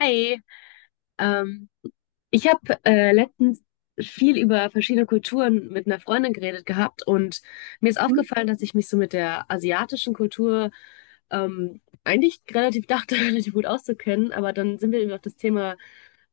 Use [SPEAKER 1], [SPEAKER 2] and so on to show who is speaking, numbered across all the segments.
[SPEAKER 1] Hi, ähm, ich habe letztens viel über verschiedene Kulturen mit einer Freundin geredet gehabt und mir ist
[SPEAKER 2] Mhm.
[SPEAKER 1] aufgefallen, dass ich mich so mit der asiatischen Kultur eigentlich relativ dachte, relativ gut auszukennen, aber dann sind wir eben auf das Thema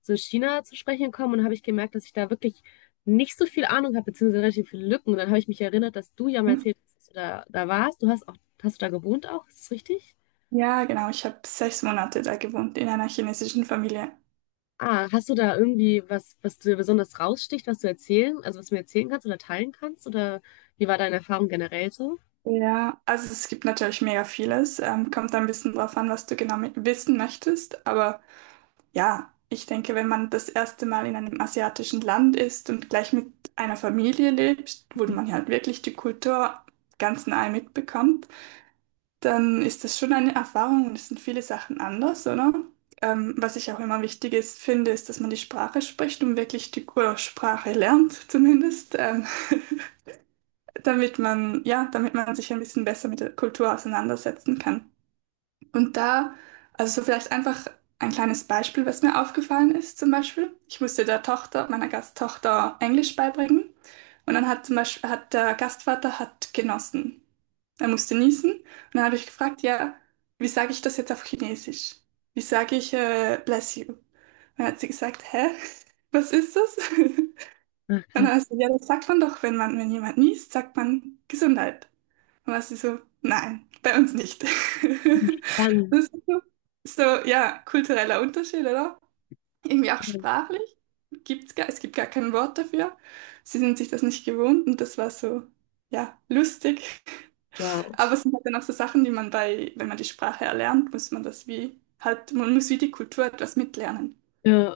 [SPEAKER 1] so China zu sprechen gekommen und habe ich gemerkt, dass ich da wirklich nicht so viel Ahnung habe, beziehungsweise relativ viele Lücken. Und dann habe ich mich erinnert, dass du ja mal erzählt hast, dass du da warst. Hast du da gewohnt auch, ist das richtig?
[SPEAKER 2] Ja, genau. Ich habe sechs Monate da gewohnt in einer chinesischen Familie.
[SPEAKER 1] Ah, hast du da irgendwie was, was dir besonders raussticht, also was du mir erzählen kannst oder teilen kannst? Oder wie war deine Erfahrung generell so?
[SPEAKER 2] Ja, also es gibt natürlich mega vieles. Kommt ein bisschen drauf an, was du genau wissen möchtest. Aber ja, ich denke, wenn man das erste Mal in einem asiatischen Land ist und gleich mit einer Familie lebt, wo man halt wirklich die Kultur ganz nahe mitbekommt, dann ist das schon eine Erfahrung und es sind viele Sachen anders, oder? Was ich auch immer wichtig ist, finde, ist, dass man die Sprache spricht und wirklich die oder Sprache lernt, zumindest, damit man, ja, damit man sich ein bisschen besser mit der Kultur auseinandersetzen kann. Und da, also so vielleicht einfach ein kleines Beispiel, was mir aufgefallen ist, zum Beispiel. Ich musste der Tochter, meiner Gasttochter, Englisch beibringen. Und dann hat zum Beispiel, hat der Gastvater hat genossen. Er musste niesen. Und dann habe ich gefragt, ja, wie sage ich das jetzt auf Chinesisch? Wie sage ich, bless you? Und dann hat sie gesagt, hä? Was ist das?
[SPEAKER 1] Ach,
[SPEAKER 2] Und dann
[SPEAKER 1] krass.
[SPEAKER 2] hat sie, ja, das sagt man doch, wenn man, wenn jemand niest, sagt man Gesundheit. Und dann war sie so, nein, bei uns nicht.
[SPEAKER 1] Spannend.
[SPEAKER 2] Das ist so, so, ja, kultureller Unterschied, oder? Irgendwie auch sprachlich. Gibt's gar, es gibt gar kein Wort dafür. Sie sind sich das nicht gewohnt und das war so, ja, lustig.
[SPEAKER 1] Wow.
[SPEAKER 2] Aber es sind halt dann auch so Sachen, die man bei, wenn man die Sprache erlernt, muss man das wie, halt, man muss wie die Kultur etwas mitlernen.
[SPEAKER 1] Ja.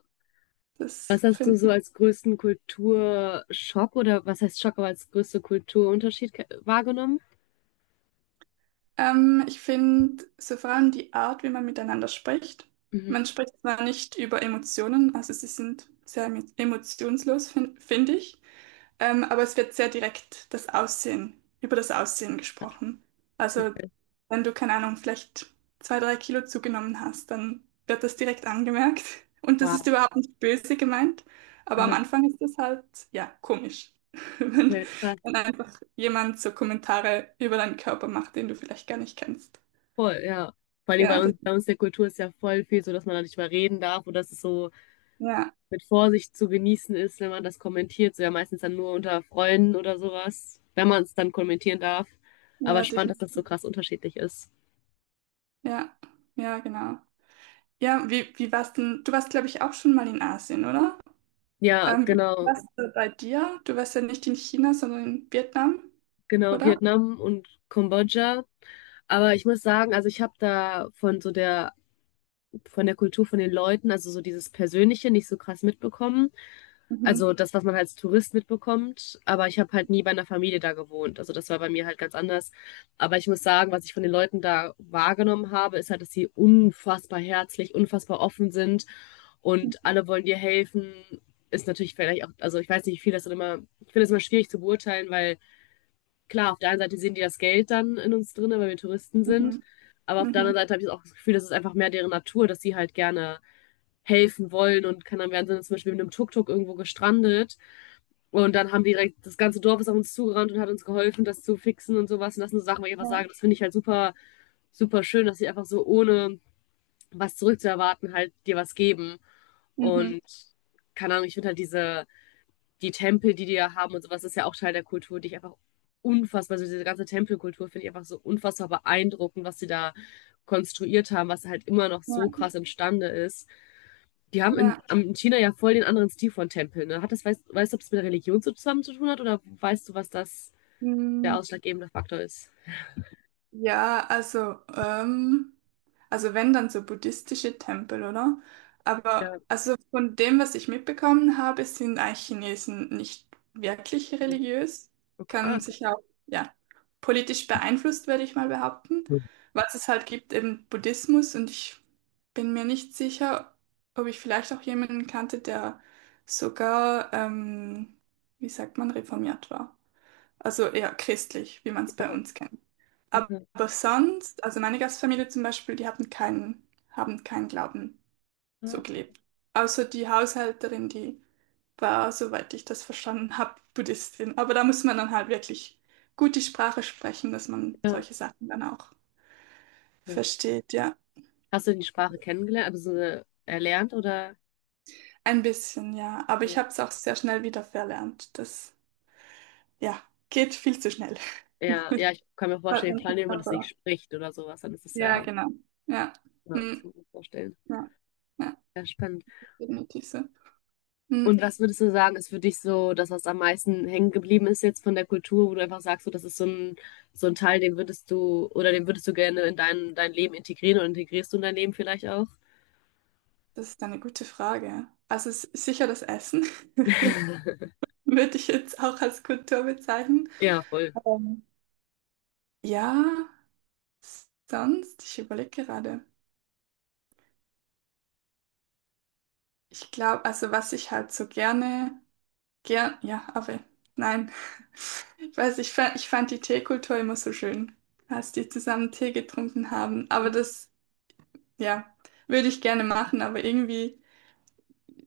[SPEAKER 1] Was
[SPEAKER 2] Das
[SPEAKER 1] hast du
[SPEAKER 2] finde
[SPEAKER 1] so
[SPEAKER 2] ich.
[SPEAKER 1] als größten Kulturschock oder was heißt Schock, aber als größte Kulturunterschied wahrgenommen?
[SPEAKER 2] Ich finde so vor allem die Art, wie man miteinander spricht.
[SPEAKER 1] Mhm.
[SPEAKER 2] Man spricht zwar nicht über Emotionen, also sie sind sehr emotionslos, find ich. Aber es wird sehr direkt das Aussehen, über das Aussehen gesprochen. Also,
[SPEAKER 1] Okay.
[SPEAKER 2] wenn du, keine Ahnung, vielleicht zwei, drei Kilo zugenommen hast, dann wird das direkt angemerkt. Und das ist
[SPEAKER 1] Wow.
[SPEAKER 2] überhaupt nicht böse gemeint, aber am
[SPEAKER 1] Aha.
[SPEAKER 2] Anfang ist das halt, ja, komisch, wenn,
[SPEAKER 1] Okay. Krass.
[SPEAKER 2] wenn einfach jemand so Kommentare über deinen Körper macht, den du vielleicht gar nicht kennst.
[SPEAKER 1] Voll, ja. Vor allem bei
[SPEAKER 2] Genau, das,
[SPEAKER 1] uns, bei uns der Kultur ist ja voll viel so, dass man da nicht mehr reden darf oder dass es so
[SPEAKER 2] ja,
[SPEAKER 1] mit Vorsicht zu genießen ist, wenn man das kommentiert. So ja meistens dann nur unter Freunden oder sowas, wenn man es dann kommentieren darf. Aber
[SPEAKER 2] ja,
[SPEAKER 1] spannend, dass das so
[SPEAKER 2] definitiv.
[SPEAKER 1] krass unterschiedlich ist.
[SPEAKER 2] Ja, ja, genau. Ja, wie, wie warst denn? Du warst, glaube ich, auch schon mal in Asien, oder?
[SPEAKER 1] Ja,
[SPEAKER 2] Wie-
[SPEAKER 1] genau,
[SPEAKER 2] was bei dir? Du warst ja nicht in China, sondern in Vietnam,
[SPEAKER 1] genau,
[SPEAKER 2] oder?
[SPEAKER 1] Vietnam und Kambodscha. Aber ich muss sagen, also ich habe da von der Kultur von den Leuten, also so dieses Persönliche nicht so krass mitbekommen.
[SPEAKER 2] Mhm.
[SPEAKER 1] Also das, was man als Tourist mitbekommt, aber ich habe halt nie bei einer Familie da gewohnt. Also das war bei mir halt ganz anders. Aber ich muss sagen, was ich von den Leuten da wahrgenommen habe, ist halt, dass sie unfassbar herzlich, unfassbar offen sind
[SPEAKER 2] Mhm.
[SPEAKER 1] und alle wollen dir helfen. Ist natürlich vielleicht auch, also ich weiß nicht, wie viel das dann immer, ich finde das immer schwierig zu beurteilen, weil klar, auf der einen Seite sehen die das Geld dann in uns drin, weil wir Touristen sind.
[SPEAKER 2] Mhm.
[SPEAKER 1] Aber auf der anderen
[SPEAKER 2] Mhm.
[SPEAKER 1] Seite habe ich auch das Gefühl, das ist einfach mehr deren Natur, dass sie halt gerne helfen wollen und kann dann werden sie zum Beispiel mit einem Tuk-Tuk irgendwo gestrandet. Und dann haben die direkt, Das ganze Dorf ist auf uns zugerannt und hat uns geholfen, das zu fixen und sowas. Und das sind so Sachen, wo ich einfach
[SPEAKER 2] Ja.
[SPEAKER 1] sage, das finde ich halt super, super schön, dass sie einfach so ohne was zurückzuerwarten halt dir was geben.
[SPEAKER 2] Mhm.
[SPEAKER 1] Und keine Ahnung, ich finde halt die Tempel, die die ja haben und sowas, ist ja auch Teil der Kultur, die ich einfach unfassbar, also diese ganze Tempelkultur finde ich einfach so unfassbar beeindruckend, was sie da konstruiert haben, was halt immer noch
[SPEAKER 2] Ja.
[SPEAKER 1] so krass imstande ist. Die haben in,
[SPEAKER 2] Ja.
[SPEAKER 1] in China ja voll den anderen Stil von Tempeln. Ne? Hat das, weißt du, ob es mit der Religion so zusammen zu tun hat oder weißt du, was das der
[SPEAKER 2] Mhm.
[SPEAKER 1] ausschlaggebende Faktor ist?
[SPEAKER 2] Ja, also wenn dann so buddhistische Tempel, oder?
[SPEAKER 1] Ja,
[SPEAKER 2] Aber also von dem, was ich mitbekommen habe, sind eigentlich Chinesen nicht wirklich religiös.
[SPEAKER 1] okay. Ah,
[SPEAKER 2] Kann sich auch, ja, politisch beeinflusst, würde ich mal behaupten.
[SPEAKER 1] ja,
[SPEAKER 2] Was es halt gibt, eben Buddhismus und ich bin mir nicht sicher, ob ich vielleicht auch jemanden kannte, der sogar, wie sagt man, reformiert war. Also eher christlich, wie man es bei uns kennt. Aber
[SPEAKER 1] okay.
[SPEAKER 2] sonst, also meine Gastfamilie zum Beispiel, die hatten keinen, haben keinen Glauben so
[SPEAKER 1] Ah,
[SPEAKER 2] gelebt. Außer die Haushälterin, die war, soweit ich das verstanden habe, Buddhistin. Aber da muss man dann halt wirklich gut die Sprache sprechen, dass man
[SPEAKER 1] ja,
[SPEAKER 2] solche Sachen dann auch
[SPEAKER 1] okay.
[SPEAKER 2] versteht, ja.
[SPEAKER 1] Hast du die Sprache kennengelernt, also so, erlernt oder?
[SPEAKER 2] Ein bisschen, ja. Aber ich
[SPEAKER 1] Ja.
[SPEAKER 2] habe es auch sehr schnell wieder verlernt. Das, ja, geht viel zu schnell.
[SPEAKER 1] Ja, ja, ich kann mir
[SPEAKER 2] Bald
[SPEAKER 1] vorstellen,
[SPEAKER 2] man
[SPEAKER 1] vor
[SPEAKER 2] sich
[SPEAKER 1] allem, wenn man das nicht
[SPEAKER 2] aber-
[SPEAKER 1] spricht oder sowas, dann ist es
[SPEAKER 2] Ja,
[SPEAKER 1] ja,
[SPEAKER 2] genau. Ja.
[SPEAKER 1] ja, das
[SPEAKER 2] Mm,
[SPEAKER 1] kann ich mir vorstellen.
[SPEAKER 2] ja, ja,
[SPEAKER 1] Ja, spannend.
[SPEAKER 2] definitiv so. Mm.
[SPEAKER 1] Und was würdest du sagen, ist für dich so das, was am meisten hängen geblieben ist jetzt von der Kultur, wo du einfach sagst, so, das ist so ein Teil, den würdest du gerne in dein Leben integrieren oder integrierst du in dein Leben vielleicht auch?
[SPEAKER 2] Das ist eine gute Frage. Also sicher das Essen würde ich jetzt auch als Kultur bezeichnen.
[SPEAKER 1] Ja, voll.
[SPEAKER 2] Ähm, ja, sonst, ich überlege gerade. Ich glaube, also was ich halt so gerne, gern, ja, aber nein. Ich weiß, ich fand die Teekultur immer so schön, als die zusammen Tee getrunken haben. Aber das, ja, würde ich gerne machen, aber irgendwie.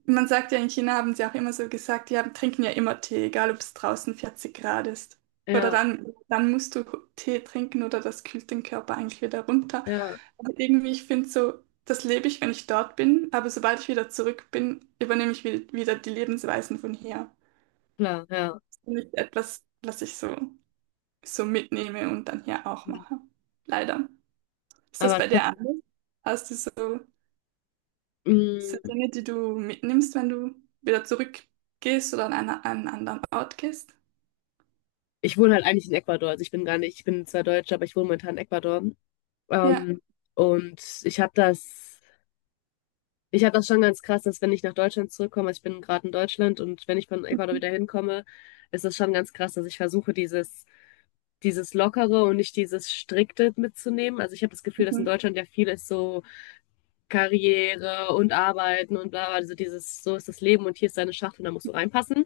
[SPEAKER 2] Man sagt ja, in China haben sie auch immer so gesagt, die haben, trinken ja immer Tee, egal ob es draußen 40 Grad ist. Oder
[SPEAKER 1] Ja,
[SPEAKER 2] dann, dann musst du Tee trinken oder das kühlt den Körper eigentlich wieder runter.
[SPEAKER 1] ja,
[SPEAKER 2] Aber irgendwie, ich finde so, das lebe ich, wenn ich dort bin, aber sobald ich wieder zurück bin, übernehme ich wieder die Lebensweisen von hier.
[SPEAKER 1] klar, ja.
[SPEAKER 2] Das ist nicht etwas, was ich so, so mitnehme und dann hier auch mache. Leider. Ist das
[SPEAKER 1] Aber
[SPEAKER 2] bei
[SPEAKER 1] trotz-
[SPEAKER 2] dir anders? Hast du so. Das sind
[SPEAKER 1] mh,
[SPEAKER 2] Dinge, die du mitnimmst, wenn du wieder zurückgehst oder an, einer, an einen anderen Ort gehst.
[SPEAKER 1] Ich wohne halt eigentlich in Ecuador. Also ich bin gar nicht, ich bin zwar Deutsche, aber ich wohne momentan in Ecuador.
[SPEAKER 2] Ja.
[SPEAKER 1] Ähm, und ich habe das. Ich habe das schon ganz krass, dass wenn ich nach Deutschland zurückkomme, also ich bin gerade in Deutschland und wenn ich von Ecuador
[SPEAKER 2] Mhm.
[SPEAKER 1] wieder hinkomme, ist das schon ganz krass, dass ich versuche, dieses Lockere und nicht dieses Strikte mitzunehmen. Also ich habe das Gefühl, dass in
[SPEAKER 2] Mhm.
[SPEAKER 1] Deutschland ja vieles so Karriere und Arbeiten und bla bla, also dieses, so ist das Leben und hier ist deine Schachtel, und da musst du reinpassen.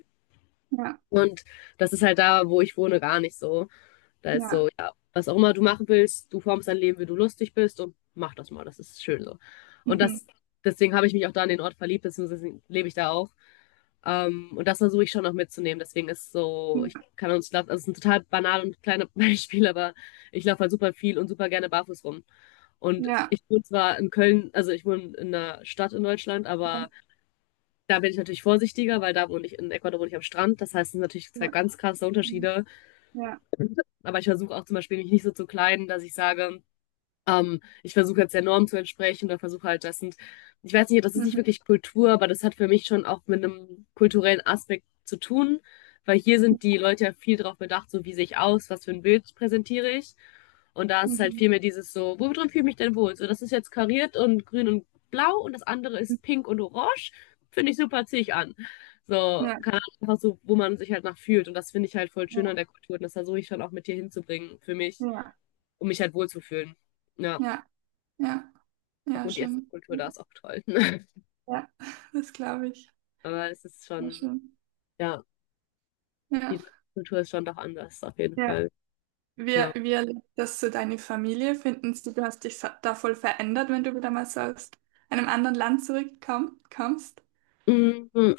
[SPEAKER 2] Ja.
[SPEAKER 1] Und das ist halt da, wo ich wohne, gar nicht so. Da ist
[SPEAKER 2] Ja.
[SPEAKER 1] so, ja, was auch immer du machen willst, du formst dein Leben, wie du lustig bist und mach das mal, das ist schön so. Und
[SPEAKER 2] Mhm.
[SPEAKER 1] das, Deswegen habe ich mich auch da an den Ort verliebt, deswegen lebe ich da auch. Und das versuche ich schon noch mitzunehmen. Deswegen ist so, ich kann uns, glaub, also es ist ein total banal und kleines Beispiel, aber ich laufe halt super viel und super gerne barfuß rum. Und
[SPEAKER 2] Ja.
[SPEAKER 1] ich wohne zwar in Köln, also ich wohne in einer Stadt in Deutschland,
[SPEAKER 2] Ja.
[SPEAKER 1] aber da bin ich natürlich vorsichtiger, weil da wohne ich, in Ecuador wohne ich am Strand. Das heißt, es sind natürlich
[SPEAKER 2] Ja.
[SPEAKER 1] zwei
[SPEAKER 2] Ja.
[SPEAKER 1] ganz krasse
[SPEAKER 2] Mhm.
[SPEAKER 1] Unterschiede.
[SPEAKER 2] Ja.
[SPEAKER 1] Aber ich versuche auch zum Beispiel mich nicht so zu kleiden, dass ich sage, ich versuche jetzt der Norm zu entsprechen oder versuche halt, das sind, ich weiß nicht, das ist nicht
[SPEAKER 2] Mhm.
[SPEAKER 1] wirklich Kultur, aber das hat für mich schon auch mit einem kulturellen Aspekt zu tun, weil hier sind die Leute ja viel darauf bedacht, so wie sehe ich aus, was für ein Bild präsentiere ich. Und da ist halt
[SPEAKER 2] Mhm.
[SPEAKER 1] viel mehr dieses so, wo drin fühle ich mich denn wohl? So, das ist jetzt kariert und grün und blau und das andere ist pink und orange. Finde ich super, ziehe ich an. So,
[SPEAKER 2] Ja.
[SPEAKER 1] keine Ahnung, einfach so, wo man sich halt nach fühlt. Und das finde ich halt voll schön
[SPEAKER 2] Ja.
[SPEAKER 1] an der Kultur. Und das versuche ich schon auch mit dir hinzubringen für mich,
[SPEAKER 2] Ja.
[SPEAKER 1] um mich halt wohlzufühlen. Ja.
[SPEAKER 2] Ja. Ja. Ja.
[SPEAKER 1] Und die
[SPEAKER 2] Schön.
[SPEAKER 1] Essenskultur da ist auch toll.
[SPEAKER 2] Ja. Das glaube ich.
[SPEAKER 1] Aber es ist
[SPEAKER 2] Ja,
[SPEAKER 1] schon,
[SPEAKER 2] schön.
[SPEAKER 1] ja,
[SPEAKER 2] Ja.
[SPEAKER 1] die Kultur ist schon doch anders, auf jeden
[SPEAKER 2] Ja.
[SPEAKER 1] Fall.
[SPEAKER 2] Wie,
[SPEAKER 1] Ja.
[SPEAKER 2] wie erlebt das so deine Familie? Finden sie, du hast dich da voll verändert, wenn du wieder mal so aus einem anderen Land zurückkommst?
[SPEAKER 1] Mm,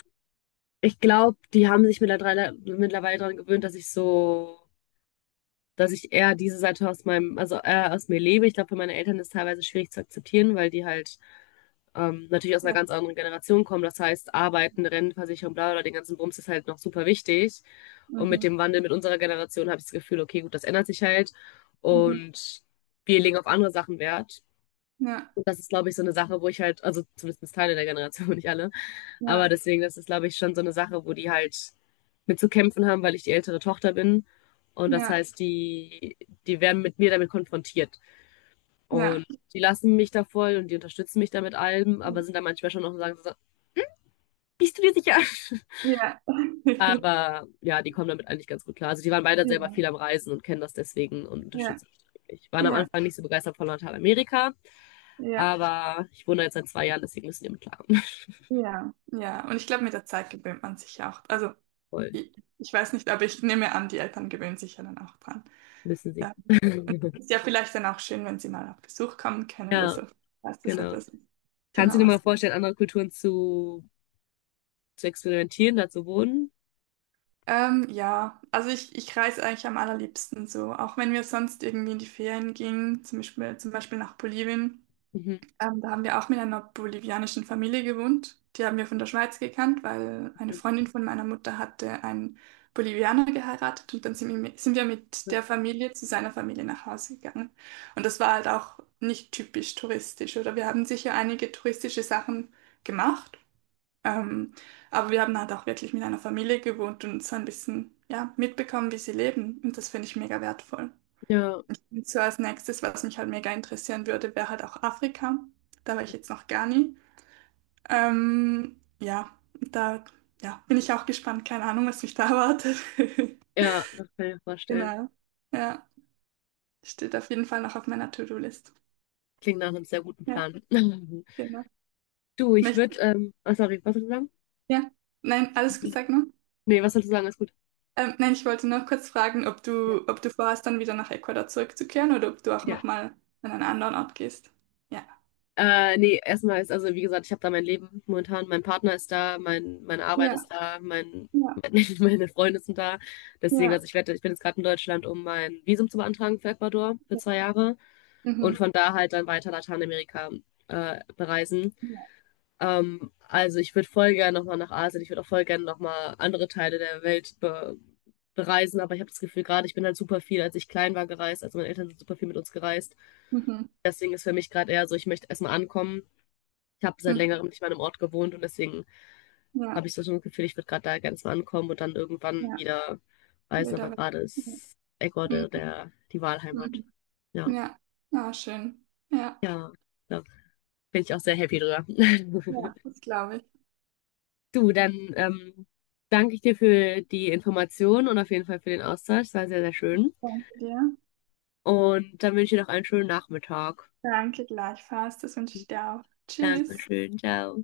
[SPEAKER 1] Ich glaube, die haben sich mittlerweile daran gewöhnt, dass ich eher diese Seite aus meinem, also eher aus mir lebe. Ich glaube, für meine Eltern ist es teilweise schwierig zu akzeptieren, weil die halt natürlich aus einer
[SPEAKER 2] Ja.
[SPEAKER 1] ganz anderen Generation kommen. Das heißt, Arbeiten, Rentenversicherung, bla bla, den ganzen Bums ist halt noch super wichtig. Und mit
[SPEAKER 2] Mhm.
[SPEAKER 1] dem Wandel mit unserer Generation habe ich das Gefühl, okay, gut, das ändert sich halt.
[SPEAKER 2] Mhm.
[SPEAKER 1] Und wir legen auf andere Sachen Wert.
[SPEAKER 2] Ja,
[SPEAKER 1] Und das ist, glaube ich, so eine Sache, wo ich halt, also zumindest Teile der Generation, nicht alle, aber
[SPEAKER 2] ja,
[SPEAKER 1] deswegen, das ist, glaube ich, schon so eine Sache, wo die halt mit zu kämpfen haben, weil ich die ältere Tochter bin. Und das
[SPEAKER 2] ja,
[SPEAKER 1] heißt, die werden mit mir damit konfrontiert.
[SPEAKER 2] ja,
[SPEAKER 1] Und die lassen mich da voll und die unterstützen mich da mit allem, aber sind da manchmal schon noch sagen, so, bist du dir sicher?
[SPEAKER 2] ja.
[SPEAKER 1] Aber ja, die kommen damit eigentlich ganz gut klar. Also die waren beide selber
[SPEAKER 2] Ja,
[SPEAKER 1] viel am Reisen und kennen das deswegen und
[SPEAKER 2] ja,
[SPEAKER 1] unterstützen mich wirklich. Waren am
[SPEAKER 2] ja,
[SPEAKER 1] Anfang nicht so begeistert von Lateinamerika,
[SPEAKER 2] ja,
[SPEAKER 1] aber ich wohne jetzt seit 2 Jahren, deswegen müssen die mit klarkommen.
[SPEAKER 2] ja, ja. Und ich glaube, mit der Zeit gewöhnt man sich ja auch. Also,
[SPEAKER 1] Voll,
[SPEAKER 2] ich, ich weiß nicht, aber ich nehme an, die Eltern gewöhnen sich ja dann auch dran.
[SPEAKER 1] müssen sie.
[SPEAKER 2] Ja. Ist ja vielleicht dann auch schön, wenn sie mal auf Besuch kommen können oder
[SPEAKER 1] Ja,
[SPEAKER 2] so. Weißt du, so
[SPEAKER 1] genau.
[SPEAKER 2] etwas.
[SPEAKER 1] Kannst du
[SPEAKER 2] Genau
[SPEAKER 1] dir mal
[SPEAKER 2] was.
[SPEAKER 1] vorstellen, andere Kulturen zu experimentieren, da zu wohnen?
[SPEAKER 2] Ja, also ich reise eigentlich am allerliebsten so. Auch wenn wir sonst irgendwie in die Ferien gingen, zum Beispiel nach Bolivien.
[SPEAKER 1] Mhm.
[SPEAKER 2] Da haben wir auch mit einer bolivianischen Familie gewohnt. Die haben wir von der Schweiz gekannt, weil eine Freundin von meiner Mutter hatte einen Bolivianer geheiratet und dann sind wir mit der Familie zu seiner Familie nach Hause gegangen. Und das war halt auch nicht typisch touristisch, oder? Wir haben sicher einige touristische Sachen gemacht, ähm, aber wir haben halt auch wirklich mit einer Familie gewohnt und so ein bisschen, ja, mitbekommen, wie sie leben. Und das finde ich mega wertvoll.
[SPEAKER 1] Ja,
[SPEAKER 2] Und so als nächstes, was mich halt mega interessieren würde, wäre halt auch Afrika. Da war ich jetzt noch gar nie. Ja, da ja, bin ich auch gespannt. Keine Ahnung, was mich da erwartet.
[SPEAKER 1] ja, das kann ich mir vorstellen.
[SPEAKER 2] Genau. Ja, steht auf jeden Fall noch auf meiner To-Do-List.
[SPEAKER 1] Klingt nach einem sehr guten
[SPEAKER 2] Ja,
[SPEAKER 1] Plan.
[SPEAKER 2] genau.
[SPEAKER 1] Du, ich
[SPEAKER 2] Möcht
[SPEAKER 1] würde, oh, sorry, was soll ich sagen?
[SPEAKER 2] ja, nein, alles gut, sag nur.
[SPEAKER 1] Nee, was soll ich sagen? Ist gut.
[SPEAKER 2] Nein, ich wollte nur kurz fragen,
[SPEAKER 1] Ja.
[SPEAKER 2] ob du vorhast, dann wieder nach Ecuador zurückzukehren oder ob du auch
[SPEAKER 1] Ja.
[SPEAKER 2] nochmal an einen anderen Ort gehst. Ja.
[SPEAKER 1] Nee, erstmal ist, also wie gesagt, ich habe da mein Leben momentan, mein Partner ist da, meine Arbeit
[SPEAKER 2] Ja,
[SPEAKER 1] ist da,
[SPEAKER 2] ja,
[SPEAKER 1] mein, meine Freunde sind da. Deswegen,
[SPEAKER 2] ja.
[SPEAKER 1] also ich bin jetzt gerade in Deutschland, um mein Visum zu beantragen für Ecuador für
[SPEAKER 2] Ja.
[SPEAKER 1] 2 Jahre und
[SPEAKER 2] Mhm.
[SPEAKER 1] von da halt dann weiter Lateinamerika bereisen.
[SPEAKER 2] Ja.
[SPEAKER 1] Also ich würde voll gerne nochmal nach Asien, ich würde auch voll gerne nochmal andere Teile der Welt be bereisen, aber ich habe das Gefühl, gerade ich bin halt super viel, als ich klein war, gereist, also meine Eltern sind super viel mit uns gereist.
[SPEAKER 2] Mhm.
[SPEAKER 1] Deswegen ist für mich gerade eher so, ich möchte erstmal ankommen. Ich habe seit
[SPEAKER 2] Mhm.
[SPEAKER 1] längerem nicht mehr an einem Ort gewohnt und deswegen
[SPEAKER 2] Ja.
[SPEAKER 1] habe ich so ein Gefühl, ich würde gerade da ganz mal ankommen und dann irgendwann
[SPEAKER 2] Ja,
[SPEAKER 1] wieder reisen.
[SPEAKER 2] wilder
[SPEAKER 1] Aber gerade
[SPEAKER 2] Westen.
[SPEAKER 1] ist
[SPEAKER 2] Ja.
[SPEAKER 1] Ecuador
[SPEAKER 2] Mhm.
[SPEAKER 1] die
[SPEAKER 2] Mhm.
[SPEAKER 1] Wahlheimat. Ja,
[SPEAKER 2] Ja, ah, schön. Ja,
[SPEAKER 1] ja, da bin ich auch sehr happy drüber.
[SPEAKER 2] ja, das glaube ich.
[SPEAKER 1] Du, dann danke ich dir für die Informationen und auf jeden Fall für den Austausch. Es war sehr, sehr schön.
[SPEAKER 2] Danke dir.
[SPEAKER 1] Und dann wünsche ich dir noch einen schönen Nachmittag.
[SPEAKER 2] Danke gleichfalls. Das wünsche ich dir auch. Tschüss.
[SPEAKER 1] Dankeschön, ciao.